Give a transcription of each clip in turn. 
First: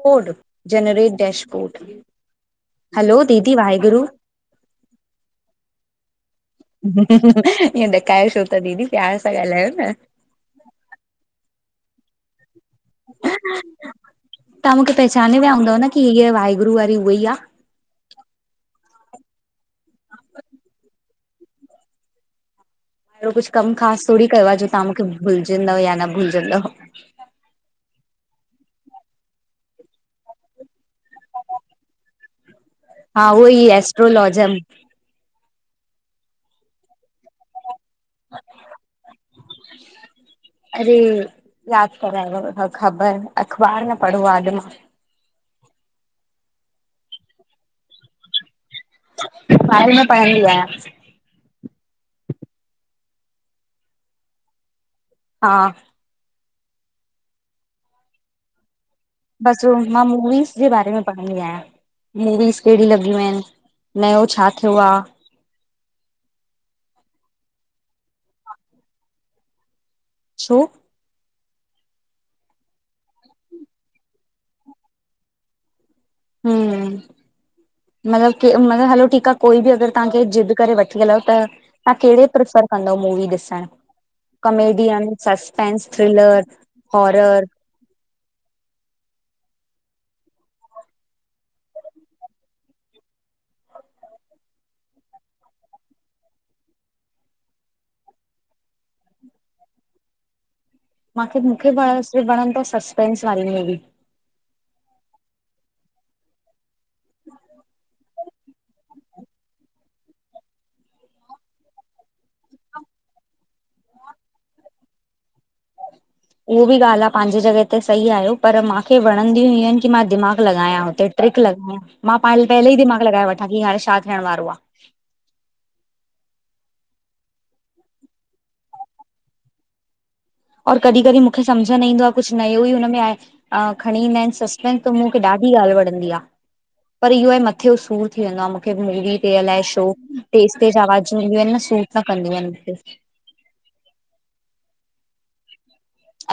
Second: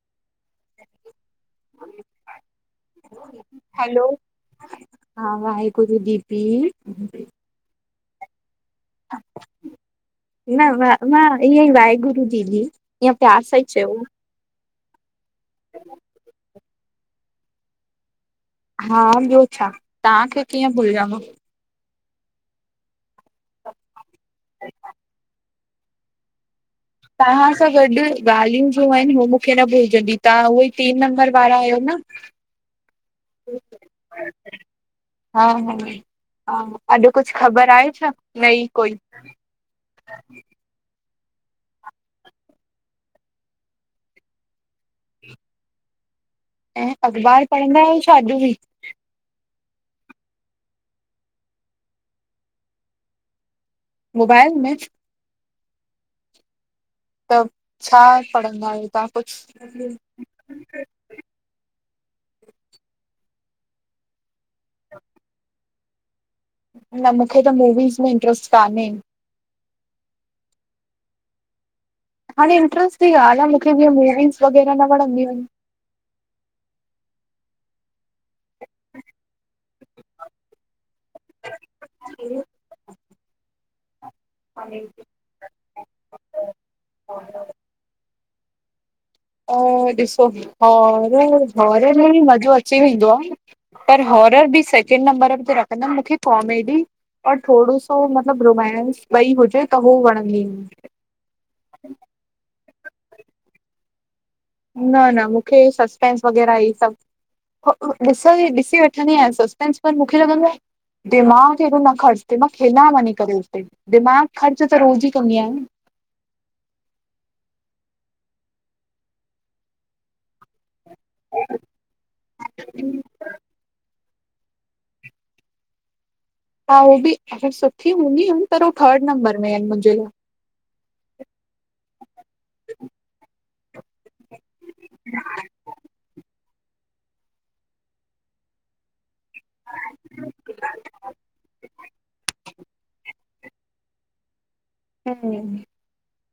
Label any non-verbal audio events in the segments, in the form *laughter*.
Code generate dashboard. Hello, हा। ताए को दी पी ईअं ॾकाए छो त दीदी प्यार सां ॻालायो न। न मां इ ईय वायेगुरू दीदी इअ प्यार सां ई चउो। तां मूंखे पहचाने वया हूंदव न की हीअ वाहेगुरु वारी उहा ई आ? हा ॿयो छा तांखे कीअं भुलॼदो। एड़ो कुझ कम ख़ास थोरी कयो आ ॼो तां मूंखे भुलजंदव या न भुलजंदव। तां सां गॾ ॻालियूं ॼो आयन हू मूंखे न भुलजंदी तां उह ई तीन नंबर वारा आयो न। हा उहो ई एस्ट्रोलॉजम। हा-हा, हा अॼ कुछ ख़बर आये छा नई कोई? ह अरे याद करायो ख़बर अख़बार न पढ़ो आ अॼ मां। ऐं अख़बार पढ़ंदा आयो छा अॼ ॿि? ॿारे में पढ़दी आंया। मोबाइल मे? हा त छा पढ़ंदा आयो तां? बस मां मूवीस जे बारे में पढ़ंदी आयां मूवीस केड़ी लॻयूं आयन नयो छा थयो आ? न मूंखे त मूवीज़ में इंट्र्स्ट कोने? छो? हाणे इंट्रस्ट ई ॻाल आ मूंखे जीअं मूवीस वग़ैरह न वणंदियूं आयन। हम मतलब क मतलब हलो ठीक आ कोई ॿि अगर तांखे ज़िद करे वठी हले त तां केड़े आहिनि प्रिफर कंदव मूवी ॾिसण अ कमेडीयन? Suspense, thriller, horror? अ ॾिसो हॉरर-हॉरर में ॿि मज़ो अची वेंदो आ। पर हॉरर ॿि सेकेंड नंबर ते रखंदम मूंखे कॉमेडी और थोरो सो मतलब रोमेंस ॿई हुजे त हो वणंदी हुंअ। मूंखे-मूंखे वण वणंदो सस्पेंस वारी मूवी। न-न मूंखे सस्पेंस वग़ैरह ई सॿ ॾिस अ ह ॾिसी वठंदी आयां सस्पेंस पर मूंखे लॻंदो आ दिमाग़ हेॾो न ख़र्च ते मां खेॾा वञी करे हुते दिमाग़ ख़र्च त रोज़ ई कंदी आयां न। उह ॿि ॻाल आ पांॼी जॻय ते सही आयो पर मूंखे वणंदियूं हुय आयन कि मां दिमाग़ लॻायां। ते ट्रिक लॻायां मां पहले ई दिमाग़ लॻाए वठां की हाणे छा थियण वारो आ। हा उय ॿि सुठी हूंदी आयन पर हू थर्ड नंबर में आयन मुंजे लाइ। और कॾि कॾि मूंखे सम्झ न ईंदो आ कुछ नयो ई हुन में आये। खणी ईंदा आयन सस्पेंस त मूंखे ॾाढी ॻाल वणंदी आ। पर इयो आ मथे ॼो सूर थी वेंदो आ मुखे मूवी अलाए शो तेज-तेज आवाजूं ईदियूं आयन सूट न कंदियूं आयन मुखे। हम्म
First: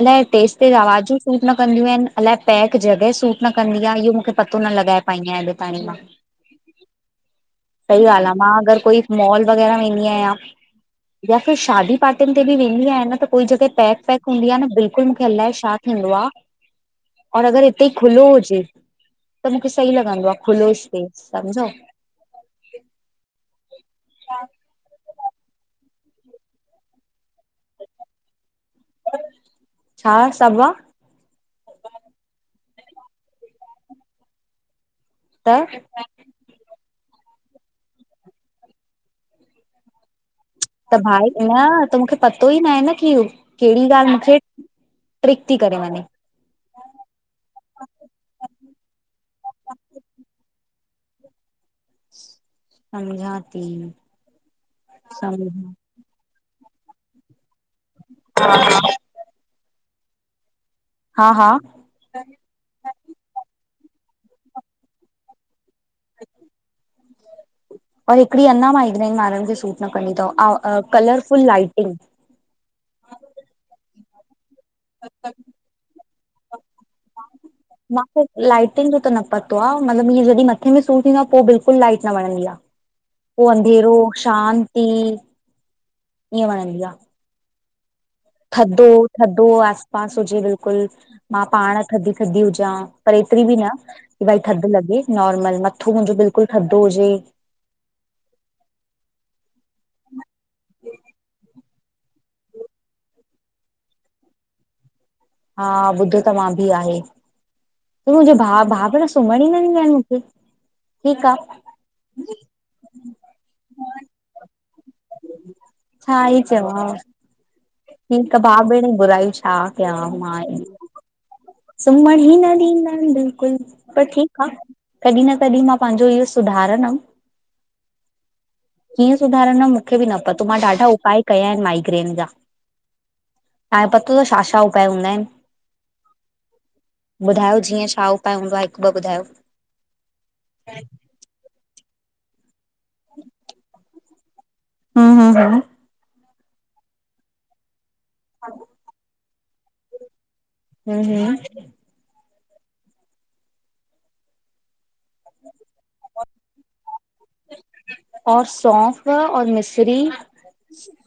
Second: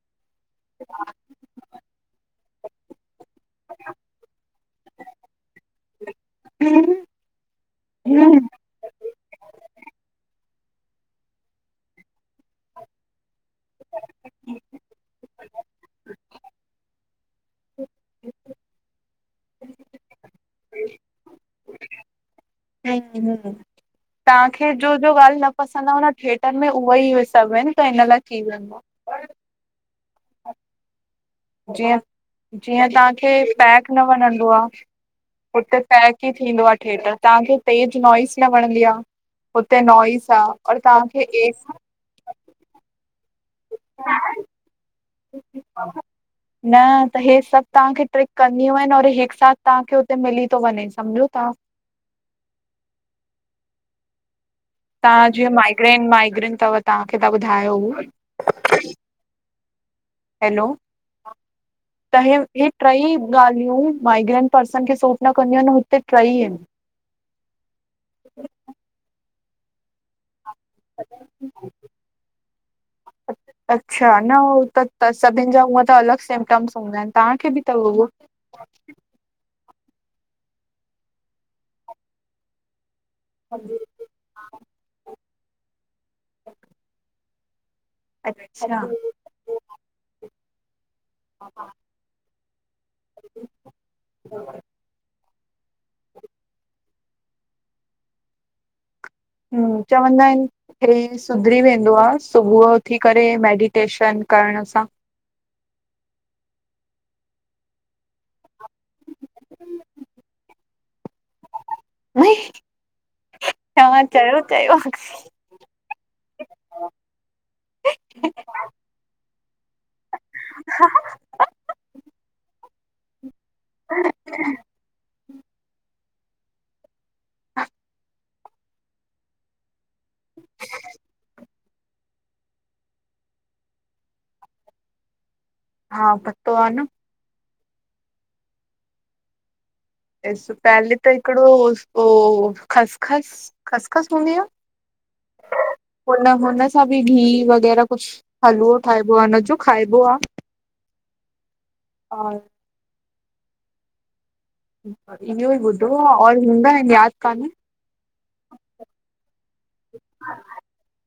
अलाए तेज़-तेज़ आवाजूं सूट न कंदियूं आयन अलाए पैक जॻह सूट न कंदी आ इयो मूंखे पतो न लॻाए पाईं थीं आयां अॼ ताईं मां। हम। सही ॻाल आ मां अगर कोई मॉल वग़ैरह वेंदी आयां। या फिर शादी पार्टियुन ते ॿि वेंदी आया न त कोई जॻह पैक-वैक हूंदी आ न बिल्कुलु मुखे अलाए छा थींदो आ और अगर हिते ई खुलो हुजे त मूंखे सही लॻंदो आह खुलो स्पेस समुझो। *unintelligible* तव्हांखे जो ॼो ॻाल्हि न पसंद आहे न थिएटर में उहे ई सभु आहिनि त इन लाइ थी वेंदो आ। छा सभ आह। जीअं, जीअं तव्हांखे पैक न वणंदो आह, त हुते पैक ही थींदो आह थिएटर, तव्हांखे तेज नॉइज़ न वणंदी आह, हुते नॉइस आह त भाई न त मूंखे पतो ई न आहे न की कहिॾी ॻाल्हि मूंखे ट्रिक थी करे वञे। न त हे सभु तव्हांखे ट्रिक करनुयूं आहिनि और हिकु साथ तव्हांखे हुते मिली थो वञे समुझो ता। समझा ती। तव्हां जीअं माइग्रेन, माइग्रेन थव तव्हांखे त ॿुधायो हू हा हैलो हा त, हे हे टई ॻाल्हियूं माइग्रेंन पर्सन खे सूट न कंदियू आहिन हुते टई आहिन। और हिकिॾी अञा माइग्रइन वारनि खे सूट न कंदी थव कलरफुल लाइटिंग अच्छा न हू त सभिनि जा हूअं त सभीन जा अलॻि सिमटम्स हूंदा आहिनि तव्हांखे बि त उह? लाइटिन जो त न पतो आह मतिलबु इअं जॾहिं मथे में सूर थींदो आह, पोइ बिल्कुलु लाइट न वणंदी आह। पोइ अंधेरो शांती ईअं वणंदी आह। अच्छा थधो, थधो आस पास हुजे बिल्कुलु मां पाण। थधी थधी हुजां पर एतिरी बि न की भाई थध लॻे। नॉर्मल, मथो मुंहिंजो बिल्कुलु थधो हुजे। हु, चवंदा आन। हे सुधरी वेंदो आह, सुबुह उथी करे मेडिटेशन करण सां। हा ॿुधो त मां बि आहे। तूं मुंहिंजे भाउ, भाउ, भेण सुम्हण ई नंदी आहिनि मूंखे ठीकु आह। मई, तवा चयो, चयो। छा ई चवा, ठीक आह भाउ भेण बुराई छा कयां, मां ई। सुम्हण ही न ॾिन्दा आहिंन बिल्कुलु। पर ठीकु आह। कॾहिं न कॾहिं मां पंहिंजो इहो सुधारंदम। कीअं सुधारण मूंखे बि न पतो, मां ॾाढा उपाय कया आहिन माइग्रेन जा। तां ये पतो त छा छा उपाय हूंदा आहिन। हा पतो आह न। ॿुधायो जीअं छा उपाय हूंदो आह, हिकु ॿ ॿुधायो? ॾिस पहले त हिकिॾो उ ओ ख़सखस, ख़सखस हूंदी आह। हा हा हा। हुन हुन सां बि घिह वग़ैरह कुझु हलवो ठाहिबो आह हुन जो खाइबो आह। *unintelligible* *unintelligible* इहो भी *unintelligible* यादि कान। और सौंफ़ और मिस्री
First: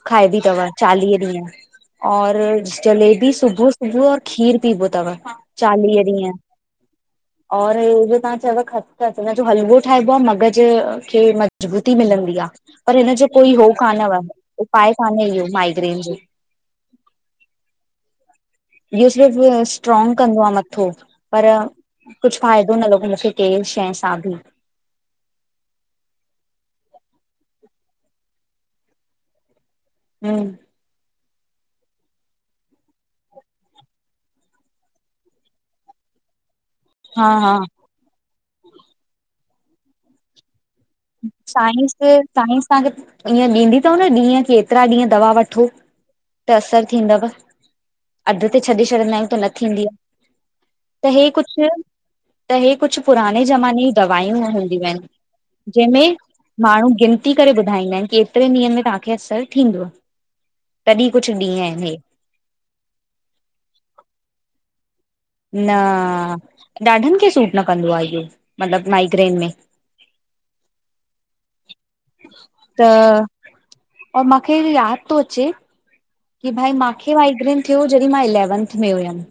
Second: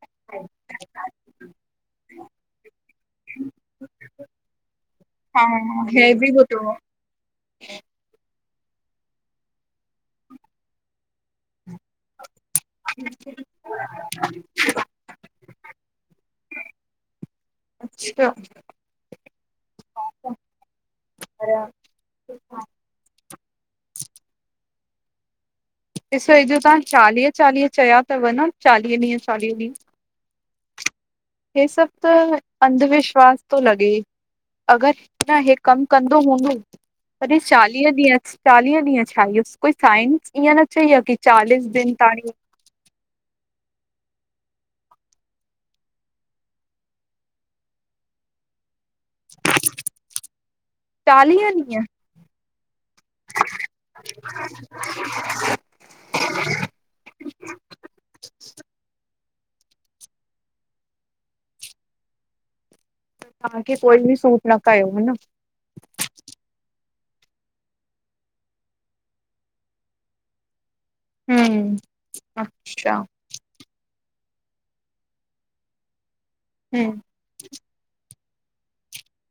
खाइबी थव चालीह ॾींहं। और जलेबी सुबु सुबुह और खीर पीबो थव हा चालीह ॾींहं। *unintelligible* और तव्हां च खच जो हलको ठाहिबो आह मगज खे मजबूती मिलंदी आह, पर हिन जो कोई हो कानव उपाय कान्हे इहो माइग्रेन जो। अच्छा। इहो सिर्फ़ स्ट्रॉग कंदो आ मथो पर कुझु फ़ाइदो न लॻो मूंखे कंहिं शइ सां बि ॾिसो हे, जो तव्हां चालीह चालीह चया अथव न, चालीह ॾीहं चालीह ॾीहं। *inaudible* हे सभु त अंधविश्वास तो लॻे। अगरि, न हे कमु कंदो हूंदो। हा तॾी हा चालीह ॾीहं चालीह ॾीहं छाजों साइंस ईअं न चई आ। साईस, साईस तव्हांखे ईअं ॾींदी अथव न ॾींहं की एतिरा ॾींहं दवा वठो? त असर थींदव, अध ते छॾे छॾंदा आहियूं त न थींदी आ। त हे चालीह कुछु, ॾींहं त हे कुछु, पुराने ज़माने दवााइयूं हूंदियूं आहिनि। जंहिंमें माण्हू गिनती करे ॿुधाईंदा आहिनि की एतिरे ॾींहंनि में तव्हांखे असरु थींदो। तॾहिं कुछु ॾींहं आहिनि हे। तव्हांखे कोई बि सूट न कयो ह, न? न, अ ॾाढनि खे सूट न कंदो आहे इहो, मतिलबु माइग्रेन में। *inaudible* हम त अच्छा। और मूंखे यादि थो अचे। की भाई हम्म मांखे माइग्रेन थियो, जॾहिं मां इलैवंथ में हुयमि।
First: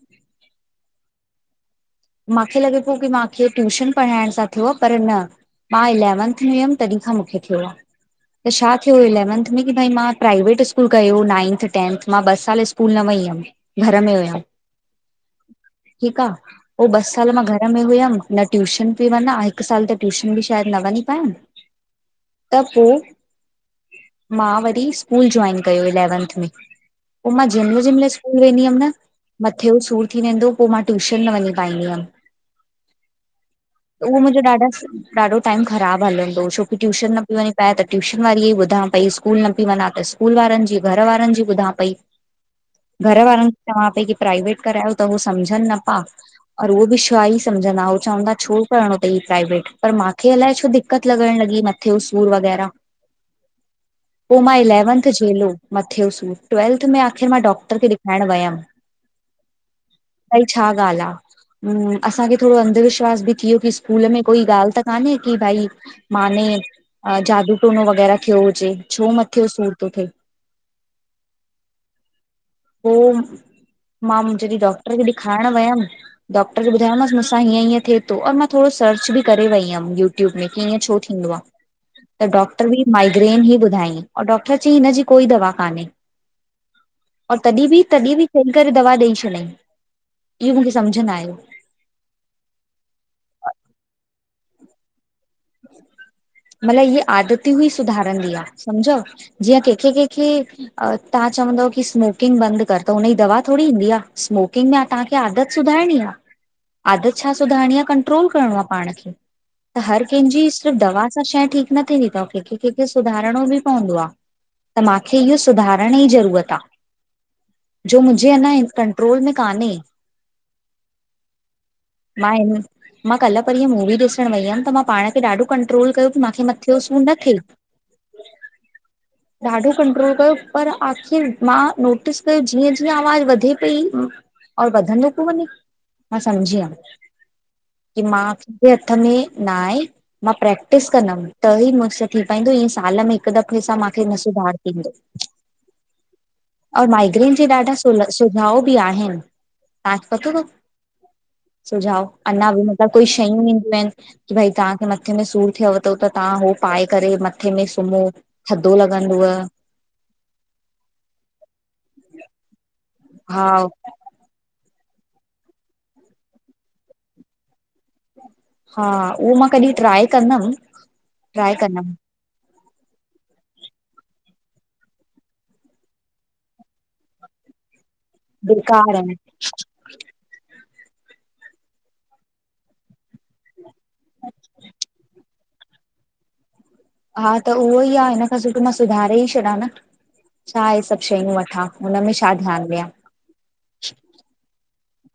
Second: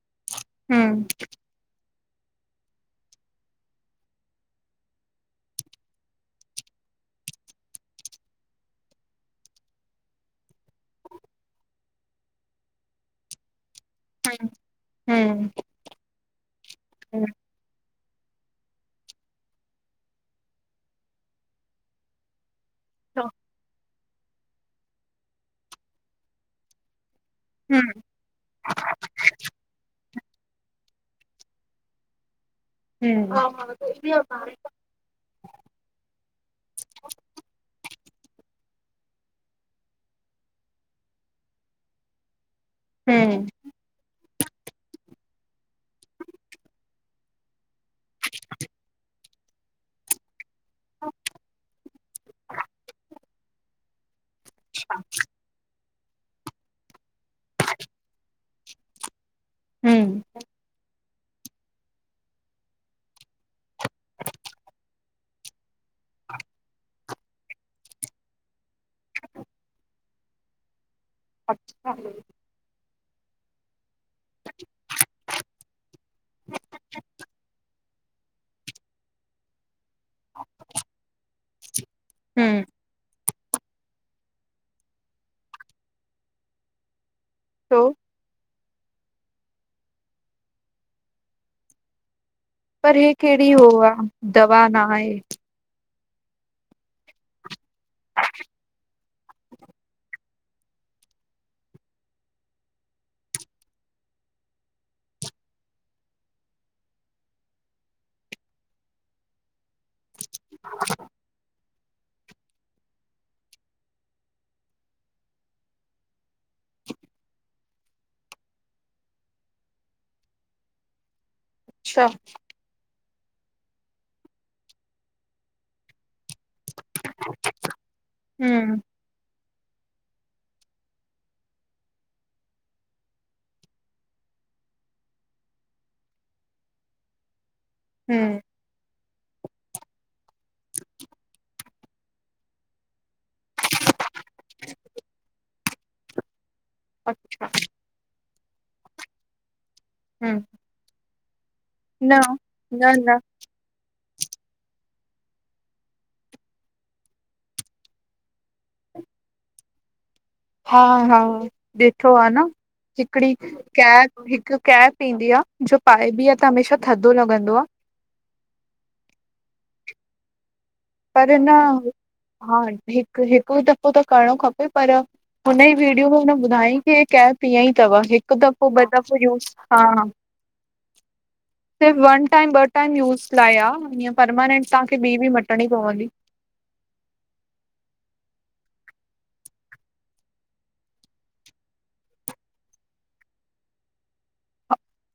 हम। मांखे लॻे पियो की मांखे ट्यूशन पढ़ाइण सां थियो पर न। मां इलैवंथ में हुयमि तॾहिं खां मूंखे थियो आ। त छा थियो इलैवंथ में की भई मां प्राइवेट स्कूल कयो, नाइंथ, टेंथ, मां ॿ साल स्कूल स्कुल न वई हुयमि, घर में हुयमि, हम्म ठीकु आ। पोइ ॿ हम्म हम्म साल मां घर में हुयमि! न ट्यूशन पई वञा, हिकु साल त ट्यूशन बि शायदि न वञी पाइमि। *inaudible* त पो, मां वरी स्कूल जॉइन कयो इलेवंथ में। पो मां जंहिं मईल- जंहिं मईल स्कूल वेंदी हुअमि न मथे जो सूर थी वेंदो होे, पो मां टयूशन न वञीदीम। पाईंदम। हमम्। हा मुंहिंजो ॾाढा *unintelligible* ॾाढो टाइम ख़राबु हलंदो, छोकी ट्यूशन न पई वञी पाए त ट्यूशन वारीअ ई ॿुधा पई, स्कूल न पई वञा त स्कूल वारनि जी, घर वारनि जी ॿुधा पई। घर हम्म वारनि चवां पई की प्राइवेट करायो त ऊह सम्झनि न पा। और उहो बि छा ई समझंदा, उ चवंदा छो करणो तई प्राइवेट, पर मांखे अलाए छ दिक़त लॻण लॻी मथे जो सूर वग़ैरह, पो मां इलेवंथ झेलो मथेयो सूरु ट्वेल्थ में, आख़िर मां डॉक्टर खे ॾेखारण वियमि। हम्म भई छा ॻाल्हि आ। असांखे थोड़ो अंधविश्वास बि थि वियो कि स्कूल में कोई ॻाल्हि त कान्हे की भई मां ने, जादू, टोनो वगैरा थियो हुजे, छो मथे सूर थो थिए। *unintelligible* अच्छा। पोइ मां, मा जॾहिं डॉक्टर खे ॾेखारण वयमि डॉक्टर ॿुधायो मांस मूं सां हीअं, हीअं थिए थो, और मां थोड़ो सर्च बि करे वई हुअमि यू ट्यूब में, कि इंअं छो थियो? थींदो आ। त हम्म डॉक्टर बि माइग्रेन ई ॿुधायईं। और डॉक्टर चईं हिनजी कोई दवा कान्हे। और तॾहिं बि, छो तॾहिं बि चैक करे दवा ॾेई छॾियईं, इहो मूंखे समुझ न आयो। पर हे कहिड़ी उ आ, दवा न आहे। मतलब इ आदती हुई सुधारंदी आ, समझो। जीअं केंखे- केंखे तव्हां चवंदव की स्मोकिंग बंद कर त हुनजी दवा थोड़ी ईंदी आ, स्मोकिंग में तव्हां इया आदत सुधारणी आ! आदत छा सुधारणी आ, कंट्रोल करणो आहे पाण खे त हर कंहिंजी सिर्फ़ु दवा सां शइ ठीक न थींदी थव, कंहिंखे- कंहिंखे सुधारणो बि पवंदो आ। त मां खे इहो सुधारण जी ज़रूरत आ। जो मुन्जे अञ कंट्रोल में कान्हे। अच्छा मां, हिन, मां कल्ह परीहं मूवी ॾिसण वई हुअमि त मां पाण खें कंट्रोल कयो की मां कि मथे जों सूर न थिये। हम्म ॾाढो कंट्रोल कयो, पर आख़िर मां नोटिस कयो जीअं- जीअं आवाज़ वधे पई और वधंदो पो वञे, मां समझी वयम। की मां हम्म पीउे जे हथ में ना आहे। मां प्रैक्टिस कंदमि त ही मूंसां थी पाइंदो, ईअं साल में हिकु दफ़े सां मूंखे न सुधारु थींदो। *unintelligible* और माइग्रेन जा अच्छा ॾाढा सुल सुझाव बि आहिनि, तव्हांखे पतो हम्म त सुझाव न अञा बि मतलब न कोई न शयूं ईंदियूं आहिनि की भई तव्हां मथे में सूर थियव त हु त तव्हां हो पाए करे मथे में सुम्हो, थधो लॻंदव। हा- हा ॾिठो आ न हिकड़ी हा कैप हिकु कैप पींदी आ, जो पाए बि आहे त हमेशा थदो लॻंदो आ। हा उहो मां कॾहिं ट्राए कंदमि। पर न ट्राए कंदमि हा हिकु, हिकु दफ़ो त करणो खपे पर हुन ई वीडियो में हुन ॿुधाईं की कैप इअं ई थव हिकु दफ़ो ॿ बेकार आहिनि दफ़ो यूस हा- हा। *unintelligible* सिर्फ वन टाइम ब टाइम यूज़ लाइ आ, ईअं परमानेंट तव्हांखे बि -बि मटणी पवंदी। हा त उहो ई आ, हिन खां सुठो मां सुधारे ई छॾियां न। छा इहे सभु शयूं वठां हुनमें छा ध्यानु ॾियां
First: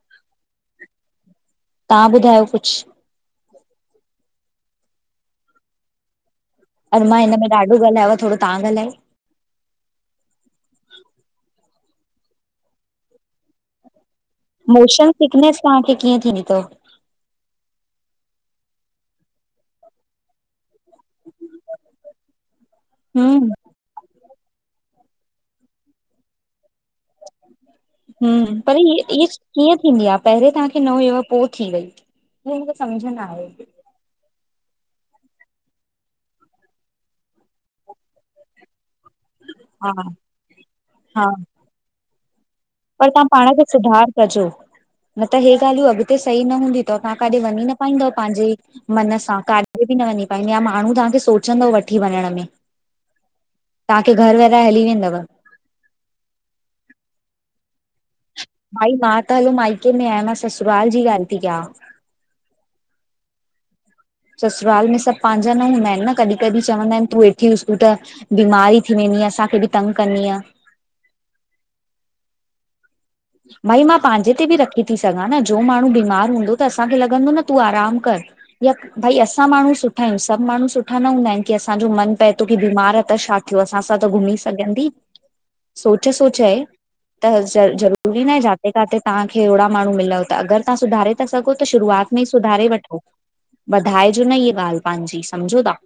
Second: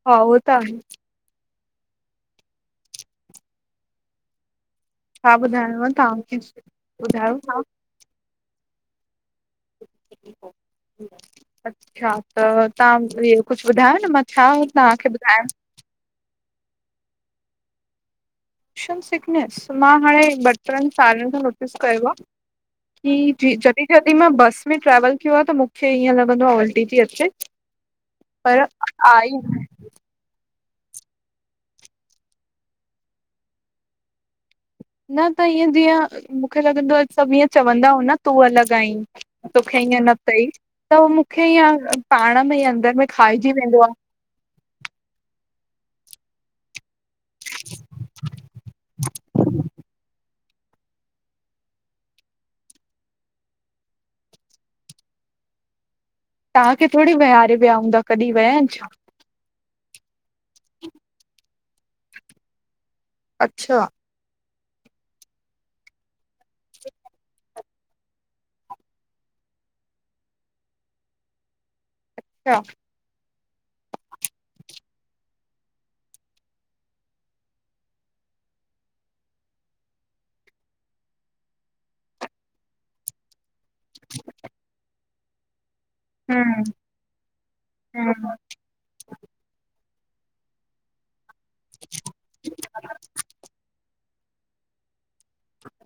हा हो त आहे तव्हां ॿुधायो कुझु? छा ॿुधायांव तव्हांखे अॼु मां हिन ॿुधायो में छा? ॾाढो ॻाल्हायो आ थोरो तव्हांॻाल्हायो अच्छा त तव्हां इह कुझु ॿुधायो न मां छा तव्हांखे मोशन ॿुधायां सिकनेस तव्हांखे कीअं थींदी थव शम सीकनेस मां हाणे ॿ ट्रनि साड़ियनि खां नोटिस कयो आह कि हम्म जी जॾहिं जयॾहिं मां बस में ट्रैवल कयो आहे त मूंखे ईअं लॻंदो आहे उल्टी थी अचे हम्म पर इअं इज कीअं थींदी आहे पहिरे तव्हांखे न हुयो पोइ थी वई हू मूंखे समुझ न आये न त इअं जीअं मूंखे लॻंदो आ सॿ इअं चवंदा हु न तूं अलॻि आहीं तोखे हा ईअं न त ई त हा मूंखे ईअ पाण में ई अंदर में पर तव्हां पाण खाइजी खे वेंदो आहे सुधार कजो न त हे ॻाल्हियूं अॻितेही न सही न हूंदीूयूं त तव्हां काॾे वञी न पाईंदव पंहिंजे मन सां काॾे बि न वञी पाईंदी माण्हू तव्हांखे सोचंदो वठी वञण में तव्हांखे घर वेहिराए हली वेंदव तहांखे थोॾो वेहारे वया हूंदा? कॾहिं विया आहिनि छा भाई मां त हलो माइके में आहियां मां ससुराल जी ॻाल्हि थी कयां। अच्छा। ससुराल में सभु पंहिंजा न हूंदा आहिनि न कॾहिं -कॾहिं चवंदा आहिनि तूं वेठी हु त बीमारी थी वेंदी आहे असांखे बि तंग कंदीय। *inaudible* भई मां पंहिंजे ते बि रखी थी सघां न जो माण्हू बीमार हूंदो त असांखे लॻंदो न तूं आराम कर। या भई असां माण्हू सुठा आहियूं सभु माण्हू सुठा न हूंदा आहिनि की असांजो मन पए थो की बीमार आहे त छा यो असां सां त घुमी सघंदी सोच -सोच हम्म आहे त ज़रूरु हम्म जाथे किथेतहांखे अहिड़ा माण्हू मिलव त अगर तवां सुधारे था सघो त शुरूआत में ई सुधारे वठो वधाइजो न इहा ॻाल्हि पंहिंजी समझो था।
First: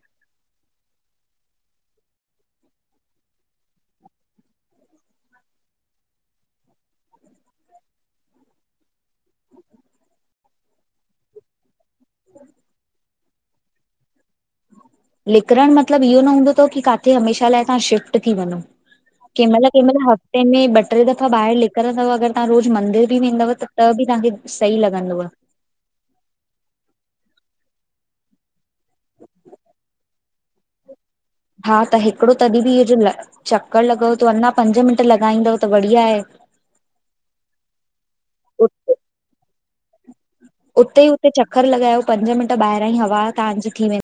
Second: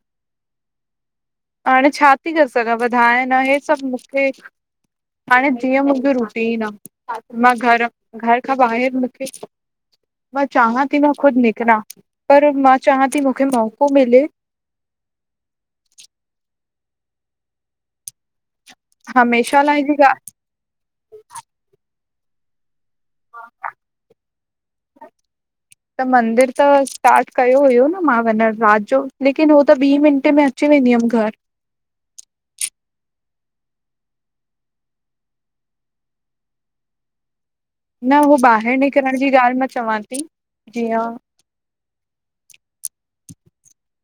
हाणे छा थी करे सघां वधाए न हे सभु मूंखे हाणे जीअं मूंखे रुटी ई न आ। हा मां घर घर खां ॿाहिरि मूंखे मां चाहियां थी मां खुदि निकिरां। पर मां चाहियां थी मूंखे मौको मिले। निकिरण मतिलब इहो न हूंदो अव की काथे हमेशाह लाइ तहां शिफ्ट थी वञो। हमेशह कंमल लाइ जी केमल ॻाल्हि हफ़्ते में बट टे दफ़ा ॿाहिर निकरंदव अगर तव्हां रोज़ मंदिर बि वेंदव त बि तव्हांखे सही लॻंदव। जी त मंदिर त स्टाट कयो हुयो न मां वञा रात जो लेकिन उो त ॿीं मिंटे में अची वेंदी हुयम घर हा त हिकिड़ो तॾहिं बि इहो जो चक्कर लॻो त अञा पंज मिंट लॻाईंदव त बढ़िया आहे। न हू ॿाहिरि उते निकिरण जी ॻाल्हि मां चवां थी। उते ई जीअं उते चक्कर लॻायो पंज मिंट ॿाहिरां जी हवा तहांजी थी वेंदी।